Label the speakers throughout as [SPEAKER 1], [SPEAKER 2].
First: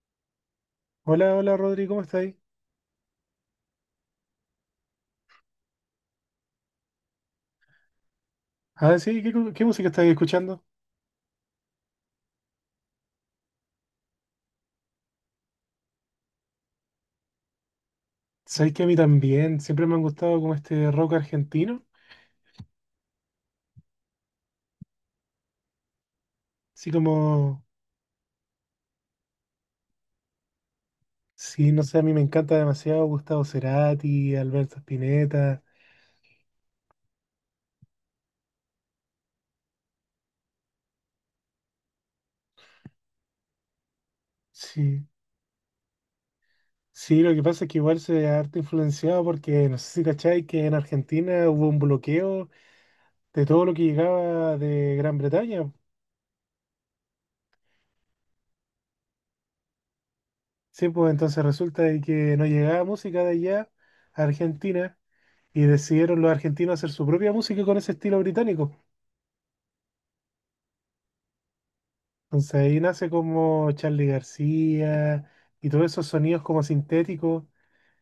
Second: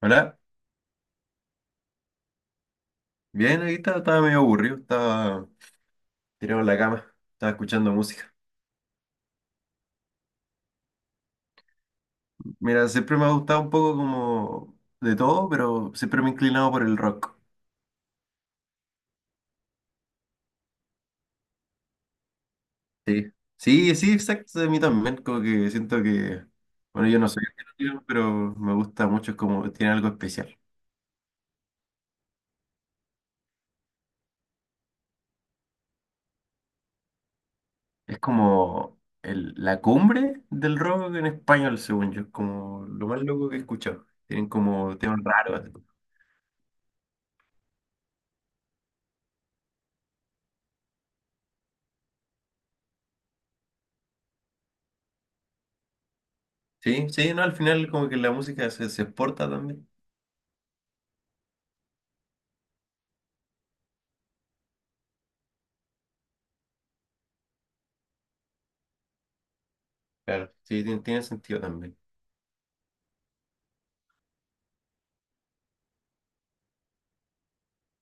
[SPEAKER 1] Hola,
[SPEAKER 2] Hola, hola Rodri, ¿cómo estáis?
[SPEAKER 1] bien, aquí estaba medio aburrido, estaba tirado en la cama, estaba escuchando música.
[SPEAKER 2] Ah, sí, ¿qué, qué música estáis escuchando?
[SPEAKER 1] Mira, siempre me ha gustado un poco como de todo, pero siempre me he inclinado por el rock.
[SPEAKER 2] Sabéis que a mí también, siempre me han gustado como este rock argentino,
[SPEAKER 1] Sí, sí, sí, exacto, de mí también, como que siento que,
[SPEAKER 2] así
[SPEAKER 1] bueno, yo no soy
[SPEAKER 2] como,
[SPEAKER 1] argentino, pero me gusta mucho, es como, tiene algo especial.
[SPEAKER 2] sí, no sé, a mí me encanta demasiado Gustavo Cerati, Alberto Spinetta,
[SPEAKER 1] Es como la cumbre del rock en español, según yo, es como lo más loco que he escuchado. Tienen como
[SPEAKER 2] sí,
[SPEAKER 1] temas raros.
[SPEAKER 2] sí, lo que pasa es que igual se ha harto influenciado porque, no sé si cacháis que en Argentina hubo un bloqueo de todo lo que llegaba de Gran Bretaña.
[SPEAKER 1] Sí, sí, no, al final como que la música se, se exporta también.
[SPEAKER 2] Sí, pues entonces resulta de que no llegaba música de allá a Argentina. Y decidieron los argentinos hacer su propia música con ese estilo británico.
[SPEAKER 1] Claro, sí, tiene sentido también.
[SPEAKER 2] Entonces ahí nace como Charly García y todos esos sonidos como sintéticos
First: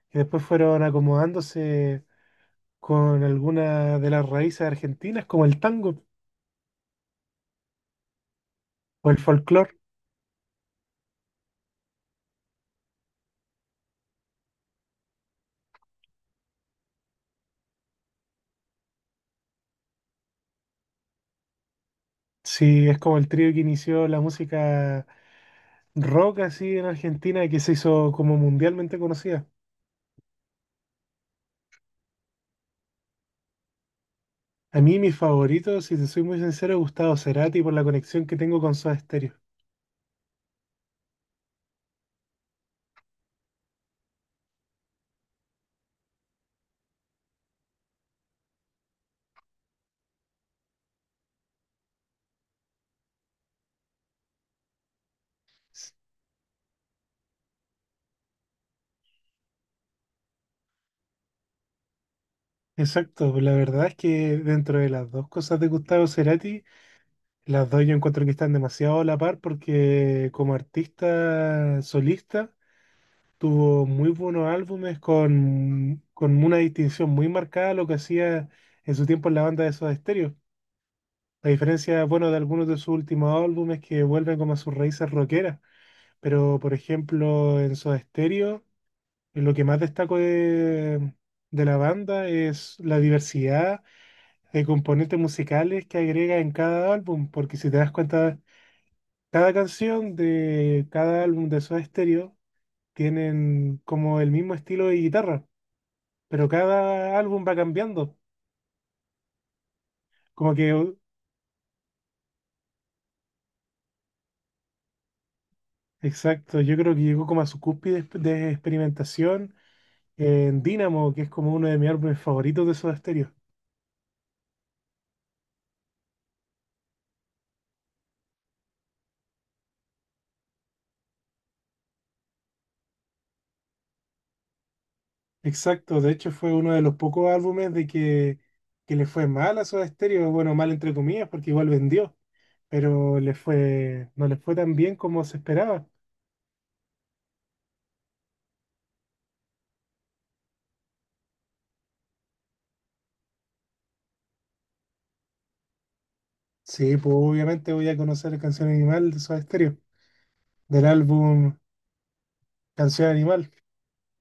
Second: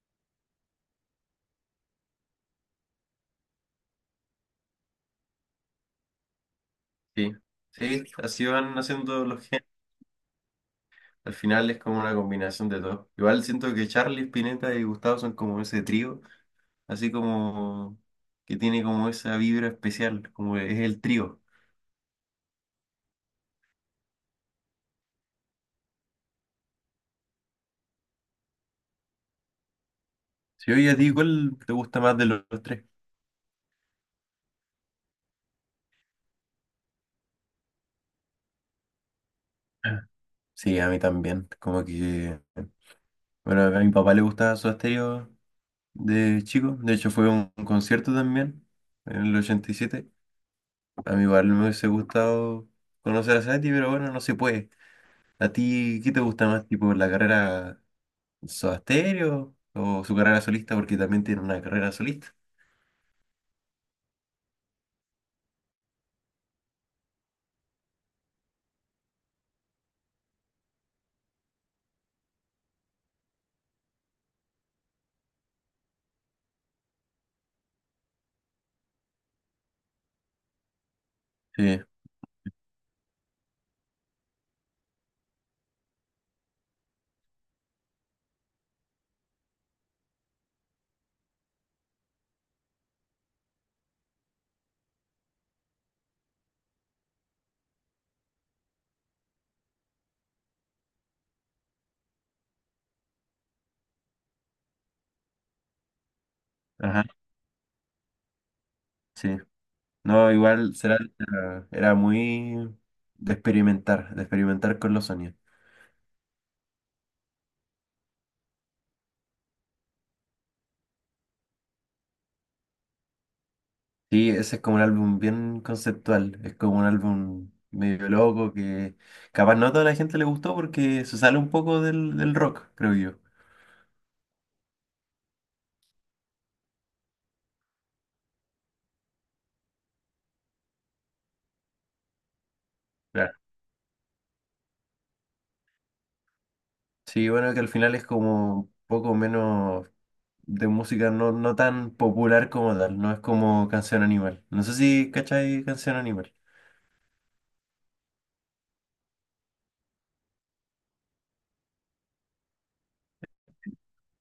[SPEAKER 2] que después fueron acomodándose con algunas de las raíces argentinas como el tango
[SPEAKER 1] Sí, sí, así van
[SPEAKER 2] o el
[SPEAKER 1] haciendo los genes.
[SPEAKER 2] folclore.
[SPEAKER 1] Al final es como una combinación de todo. Igual siento que Charlie, Spinetta y Gustavo son como ese trío, así como que tiene como esa vibra especial, como es el trío.
[SPEAKER 2] Sí, es como el trío que inició la música rock así en Argentina y que se hizo como mundialmente conocida.
[SPEAKER 1] Si oye, a ti, ¿cuál te gusta más de los tres?
[SPEAKER 2] A mí mi favorito, si te soy muy sincero, es Gustavo Cerati por la conexión que tengo con Soda Stereo.
[SPEAKER 1] Ah. Sí, a mí también. Como que, bueno, a mi papá le gustaba su Stereo de chico. De hecho, fue a un concierto también en el 87. A mí igual me hubiese gustado conocer a Sati, pero bueno, no se puede. ¿A ti qué te gusta más, tipo la carrera Soda Stereo o su carrera solista? Porque también tiene una carrera solista.
[SPEAKER 2] Exacto, la verdad es que dentro de las dos cosas de Gustavo Cerati, las dos yo encuentro que están demasiado a la par porque como artista solista tuvo muy buenos álbumes con una distinción muy marcada a lo que hacía en su tiempo en la banda de Soda Stereo. A
[SPEAKER 1] Sí,
[SPEAKER 2] diferencia, bueno, de algunos de sus últimos álbumes que vuelven como a sus raíces rockeras, pero por ejemplo en Soda Stereo lo que más destaco de la banda es la diversidad de componentes musicales que agrega en cada álbum, porque si te das cuenta, cada canción de cada álbum de Soda Stereo tienen como el mismo estilo de guitarra, pero
[SPEAKER 1] ajá,
[SPEAKER 2] cada álbum va cambiando.
[SPEAKER 1] sí. No,
[SPEAKER 2] Como que,
[SPEAKER 1] igual
[SPEAKER 2] u-
[SPEAKER 1] será, era muy de experimentar con los sonidos.
[SPEAKER 2] exacto, yo creo que llegó como a su cúspide de experimentación en Dynamo, que es como uno de mis álbumes favoritos de Soda Stereo.
[SPEAKER 1] Sí, ese es como un álbum bien conceptual, es como un álbum medio loco que capaz no a toda la gente le gustó porque se sale un poco del rock, creo yo.
[SPEAKER 2] Exacto, de hecho fue uno de los pocos álbumes que le fue mal a Soda Stereo, bueno, mal entre comillas, porque igual vendió. Pero le fue, no le fue tan bien como se esperaba.
[SPEAKER 1] Sí, bueno, que al final es como un poco menos de música no, no tan popular como tal, no es como Canción Animal. No sé si cachai Canción Animal.
[SPEAKER 2] Sí, pues obviamente voy a conocer Canción Animal de Soda Stereo, del álbum Canción Animal.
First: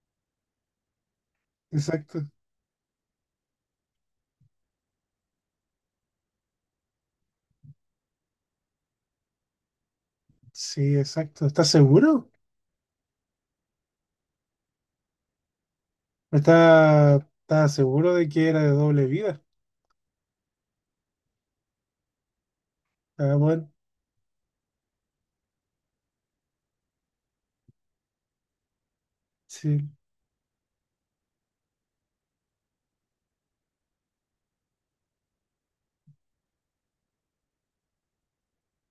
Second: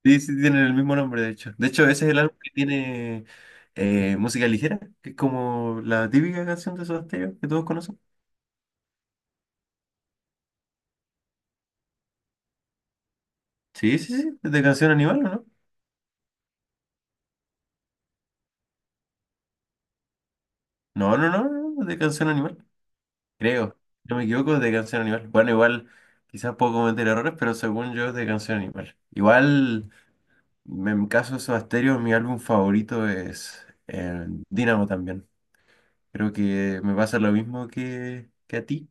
[SPEAKER 1] Sí, sí, tienen el mismo nombre, de hecho. De hecho, ese es el
[SPEAKER 2] Exacto.
[SPEAKER 1] álbum que tiene música ligera, que es como la típica canción de Soda Stereo que todos conocen.
[SPEAKER 2] Sí, exacto. ¿Estás seguro?
[SPEAKER 1] Sí, sí, sí, es de Canción Animal, ¿o no?
[SPEAKER 2] ¿Estás seguro de que era de Doble Vida?
[SPEAKER 1] No, no, no, no, no, es de Canción Animal,
[SPEAKER 2] Ah, bueno,
[SPEAKER 1] creo. Si no me equivoco, es de Canción Animal. Bueno, igual, quizás puedo cometer errores, pero según yo es de Canción Animal.
[SPEAKER 2] sí.
[SPEAKER 1] Igual. En caso de Soda Stereo, mi álbum favorito es Dynamo también. Creo que me pasa lo mismo que a ti,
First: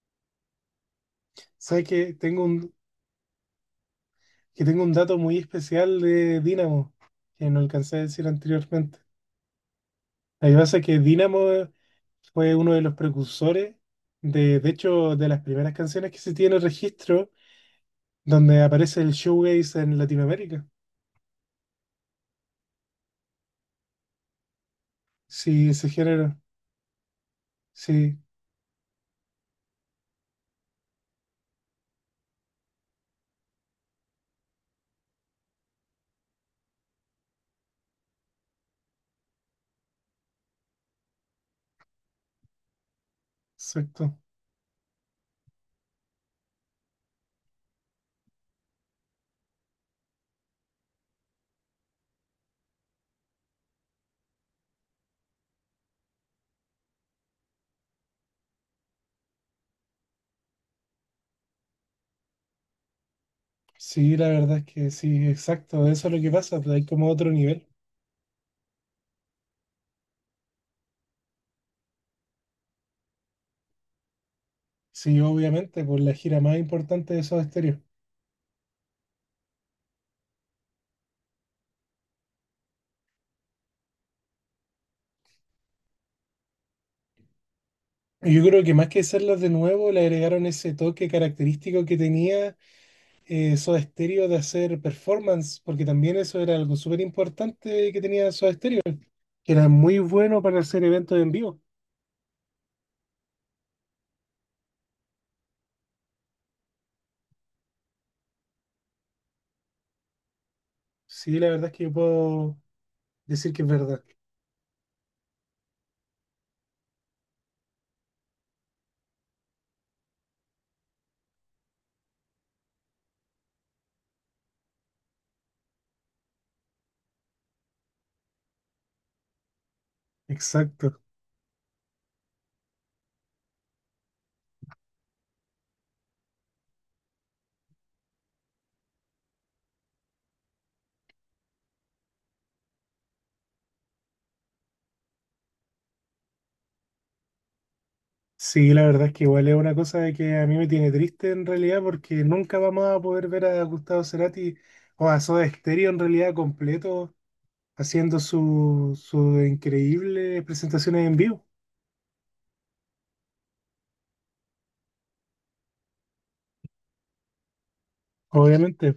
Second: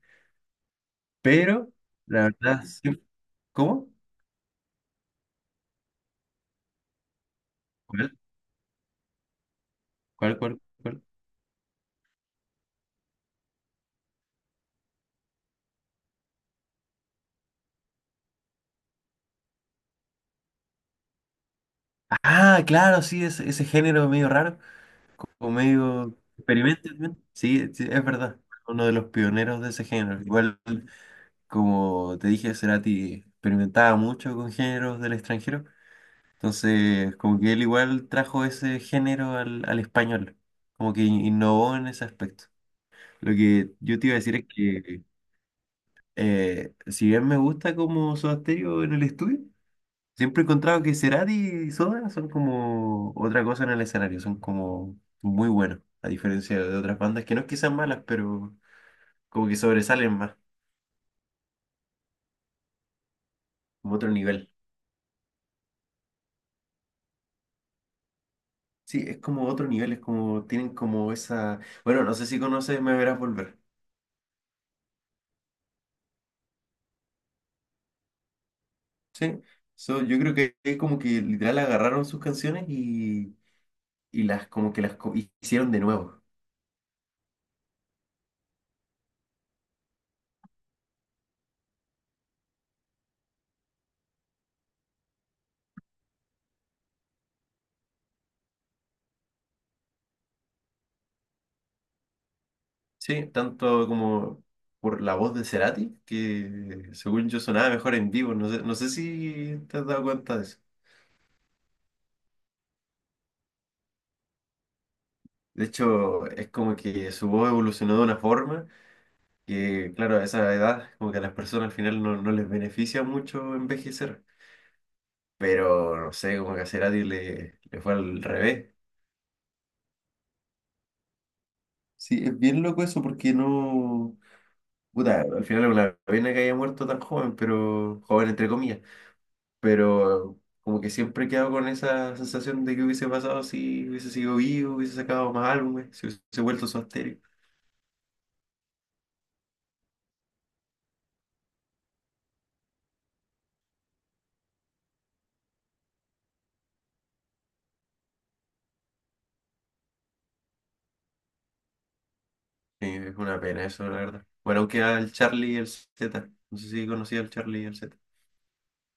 [SPEAKER 1] pero
[SPEAKER 2] ¿Sabes
[SPEAKER 1] la verdad, sí- ¿Cómo?
[SPEAKER 2] que tengo un dato muy especial de Dynamo que no alcancé a
[SPEAKER 1] ¿Cuál?
[SPEAKER 2] decir anteriormente?
[SPEAKER 1] ¿Cuál?
[SPEAKER 2] Lo que
[SPEAKER 1] ¿Cuál?
[SPEAKER 2] pasa es que
[SPEAKER 1] ¿Cuál?
[SPEAKER 2] Dynamo fue uno de los precursores de hecho, de las primeras canciones que se tiene registro donde aparece el showcase en Latinoamérica.
[SPEAKER 1] Ah, claro, sí, ese género medio raro o
[SPEAKER 2] Sí, ese
[SPEAKER 1] medio
[SPEAKER 2] género.
[SPEAKER 1] experimental, ¿no? Sí, sí, es
[SPEAKER 2] Sí,
[SPEAKER 1] verdad. Uno de los pioneros de ese género. Igual, como te dije, Cerati experimentaba mucho con géneros del extranjero. Entonces, como que él igual trajo ese género al español, como que innovó en ese aspecto. Lo que yo te iba
[SPEAKER 2] exacto.
[SPEAKER 1] a decir es que, si bien me gusta como Soda Stereo en el estudio, siempre he encontrado que Cerati y Soda son como otra cosa en el escenario, son como muy buenos, a diferencia de otras bandas que no es que sean malas, pero como que sobresalen más, como otro
[SPEAKER 2] Sí, la
[SPEAKER 1] nivel.
[SPEAKER 2] verdad es que sí, exacto. Eso es lo que pasa. Pues hay como otro nivel.
[SPEAKER 1] Sí, es como otro nivel, tienen como esa, bueno, no sé si conoces Me Verás Volver.
[SPEAKER 2] Sí, obviamente, por la gira más importante de Soda Stereo.
[SPEAKER 1] Sí, so, yo creo que es como que literal agarraron sus canciones y las como que las hicieron de nuevo.
[SPEAKER 2] Y yo creo que más que hacerlos de nuevo, le agregaron ese toque característico que tenía Soda Stereo de hacer performance, porque también eso era algo súper importante que tenía Soda Stereo, que era muy bueno para hacer eventos en vivo.
[SPEAKER 1] Sí, tanto como por la voz de Cerati, que según yo sonaba mejor en vivo, no sé, no sé si te has dado cuenta de eso.
[SPEAKER 2] Sí, la verdad es que yo puedo decir que es verdad.
[SPEAKER 1] De hecho, es como que su voz evolucionó de una forma que, claro, a esa edad, como que a las personas al final no, no les beneficia mucho envejecer. Pero, no sé, como que a Cerati le fue al revés.
[SPEAKER 2] Exacto.
[SPEAKER 1] Sí, es bien loco eso porque no. Puta, al final es una pena que haya muerto tan joven, pero joven entre comillas, pero como que siempre he quedado con esa sensación de que hubiese pasado si hubiese sido vivo, hubiese sacado más álbumes, si hubiese vuelto su estéreo.
[SPEAKER 2] Sí, la verdad es que igual es una cosa de que a mí me tiene triste en realidad porque nunca vamos a poder ver a Gustavo Cerati o a Soda Stereo en realidad completo haciendo sus increíbles presentaciones en vivo,
[SPEAKER 1] Sí, es una pena eso, la verdad. Bueno, aunque al Charlie y el Z, no sé si conocía al Charlie y el Z,
[SPEAKER 2] obviamente.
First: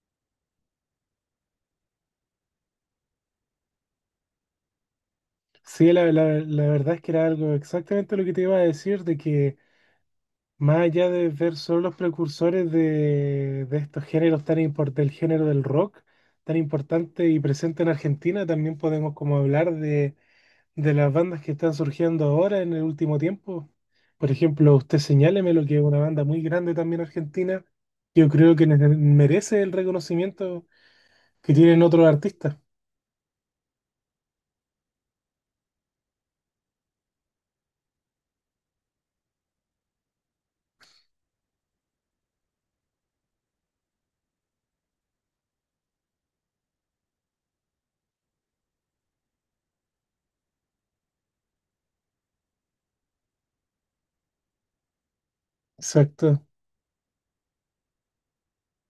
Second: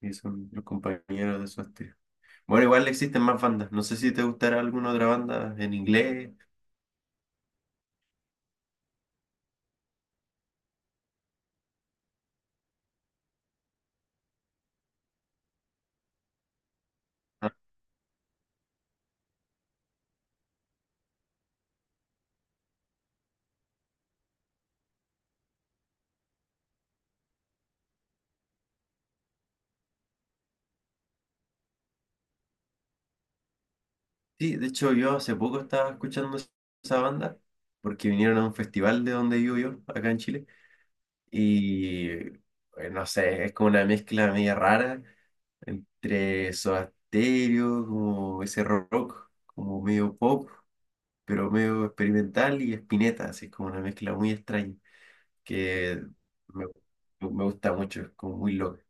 [SPEAKER 1] y son los compañeros de su estéreo. Bueno, igual existen más bandas, no sé si te gustará alguna otra banda en
[SPEAKER 2] Sí,
[SPEAKER 1] inglés.
[SPEAKER 2] la verdad es que era algo exactamente lo que te iba a decir, de que más allá de ver solo los precursores de estos géneros tan impor- del género del rock tan importante y presente en Argentina, también podemos como hablar de las bandas que están surgiendo ahora en el último tiempo. Por ejemplo, usted señáleme lo que es una banda muy grande también argentina. Yo creo que merece el reconocimiento que tienen otros artistas.
[SPEAKER 1] Sí, de hecho yo hace poco estaba escuchando esa banda porque vinieron a un festival de donde vivo yo, acá en Chile, y no sé, es como una mezcla media rara entre Soda Stereo, como ese rock, como medio pop, pero medio experimental y Spinetta, así es como una mezcla muy extraña que
[SPEAKER 2] Exacto.
[SPEAKER 1] me, me gusta mucho, es como muy loca,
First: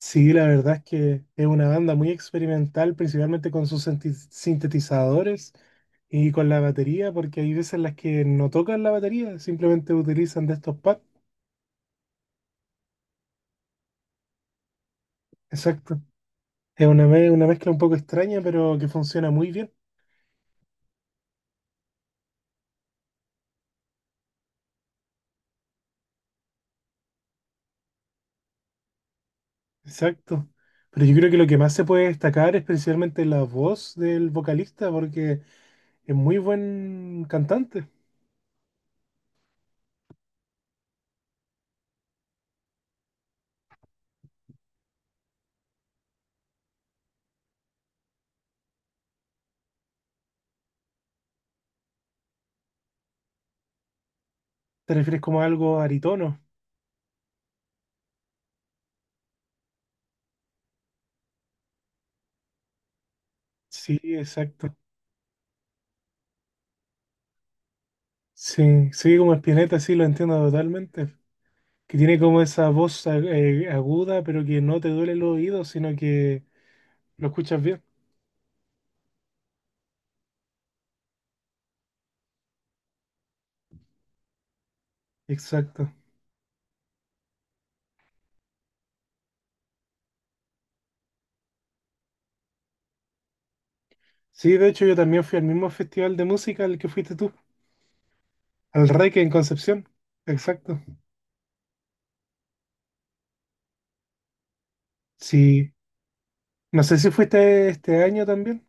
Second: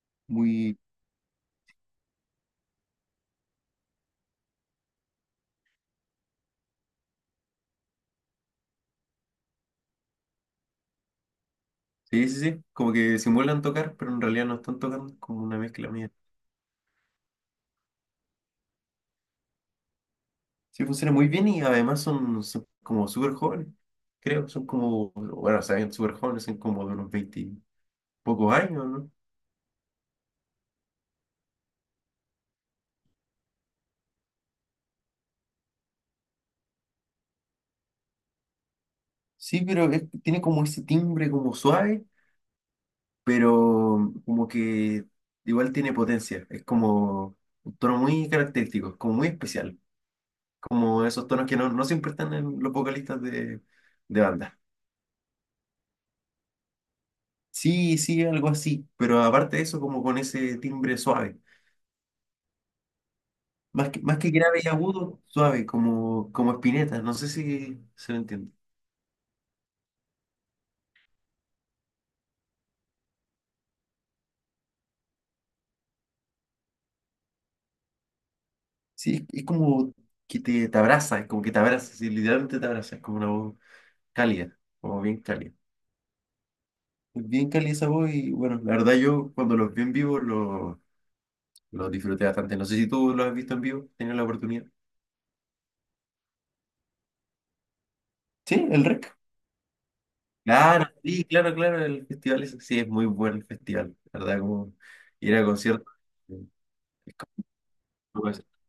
[SPEAKER 2] Sí, la verdad
[SPEAKER 1] muy.
[SPEAKER 2] es que es una banda muy experimental, principalmente con sus sintetizadores y con la batería, porque hay veces en las que no tocan la batería, simplemente utilizan de estos pads.
[SPEAKER 1] Sí, sí, sí, como que simulan tocar, pero en realidad no están tocando, es como una mezcla
[SPEAKER 2] Exacto.
[SPEAKER 1] media.
[SPEAKER 2] Es una, una mezcla un poco extraña, pero que funciona muy bien.
[SPEAKER 1] Sí, funciona muy bien y además son como súper jóvenes, creo. Son como, bueno, saben, súper jóvenes, son como de unos 20 y pocos años, ¿no?
[SPEAKER 2] Exacto. Pero yo creo que lo que más se puede destacar es precisamente la voz del vocalista, porque es muy buen cantante.
[SPEAKER 1] Sí, pero tiene como ese timbre como suave, pero como que igual tiene potencia. Es como un tono muy característico, es como muy especial. Como esos tonos que no, no siempre están en los vocalistas de banda.
[SPEAKER 2] ¿Te refieres como a algo aritono?
[SPEAKER 1] Sí, sí, algo así, pero aparte de eso, como con ese timbre suave.
[SPEAKER 2] Sí,
[SPEAKER 1] Más que grave y
[SPEAKER 2] exacto.
[SPEAKER 1] agudo, suave, como Spinetta. No sé si se lo entiende.
[SPEAKER 2] Sí, sí, como Spinetta, sí, lo entiendo totalmente. Que tiene como esa voz aguda, pero que no te duele los oídos, sino que lo escuchas bien.
[SPEAKER 1] Sí, es como que te abraza, es como que te abraza, sí, literalmente te abraza, es como una voz cálida, como bien cálida.
[SPEAKER 2] Exacto.
[SPEAKER 1] Es bien cálida esa voz y bueno, la verdad yo cuando los vi en vivo los disfruté bastante. No sé si tú los has visto en vivo, tenido la
[SPEAKER 2] Sí,
[SPEAKER 1] oportunidad.
[SPEAKER 2] de hecho yo también fui al mismo festival de música al que fuiste tú,
[SPEAKER 1] Sí, el
[SPEAKER 2] al
[SPEAKER 1] REC.
[SPEAKER 2] Reike en Concepción. Exacto.
[SPEAKER 1] Claro, sí, claro, claro, el festival es, sí, es muy buen el festival, la verdad. Como ir a
[SPEAKER 2] Sí.
[SPEAKER 1] conciertos.
[SPEAKER 2] No sé si fuiste este año también.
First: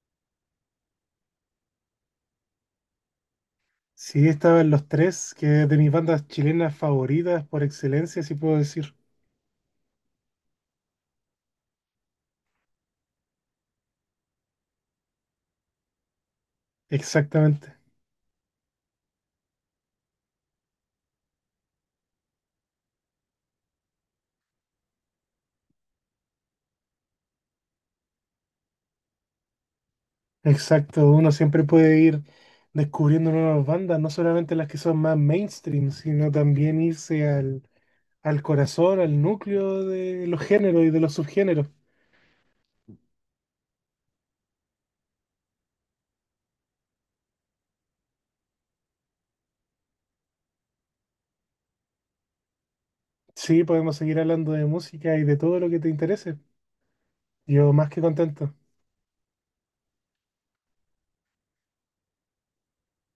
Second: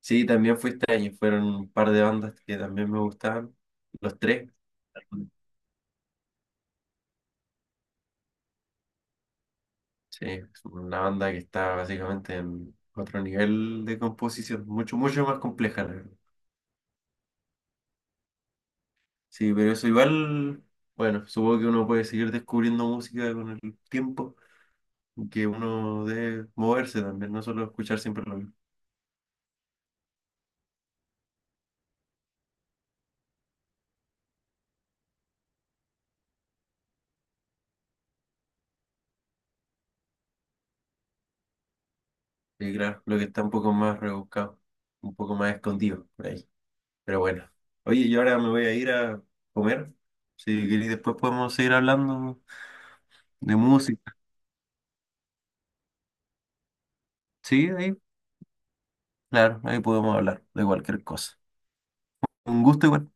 [SPEAKER 1] Sí, también fui este año, fueron un par de bandas que también me gustaban, los
[SPEAKER 2] Sí,
[SPEAKER 1] tres.
[SPEAKER 2] estaban Los Tres, que es de mis bandas chilenas favoritas por excelencia, si puedo decir.
[SPEAKER 1] Sí, es una banda que está básicamente en otro nivel de composición, mucho, mucho más compleja, la verdad.
[SPEAKER 2] Exactamente,
[SPEAKER 1] Sí, pero eso igual, bueno, supongo que uno puede seguir descubriendo música con el tiempo, y que uno debe moverse también, no solo escuchar siempre lo mismo.
[SPEAKER 2] exacto. Uno siempre puede ir descubriendo nuevas bandas, no solamente las que son más mainstream, sino también irse al, al corazón, al núcleo de los géneros y de los subgéneros.
[SPEAKER 1] Y claro, lo que está un poco más rebuscado, un poco más escondido por ahí. Pero bueno, oye, yo ahora me voy a ir a comer, si queréis después podemos seguir hablando de
[SPEAKER 2] Sí, podemos
[SPEAKER 1] música.
[SPEAKER 2] seguir hablando de música y de todo lo que te interese.
[SPEAKER 1] Sí,
[SPEAKER 2] Yo más
[SPEAKER 1] ahí,
[SPEAKER 2] que contento.
[SPEAKER 1] claro, ahí podemos hablar de cualquier cosa. Un gusto igual.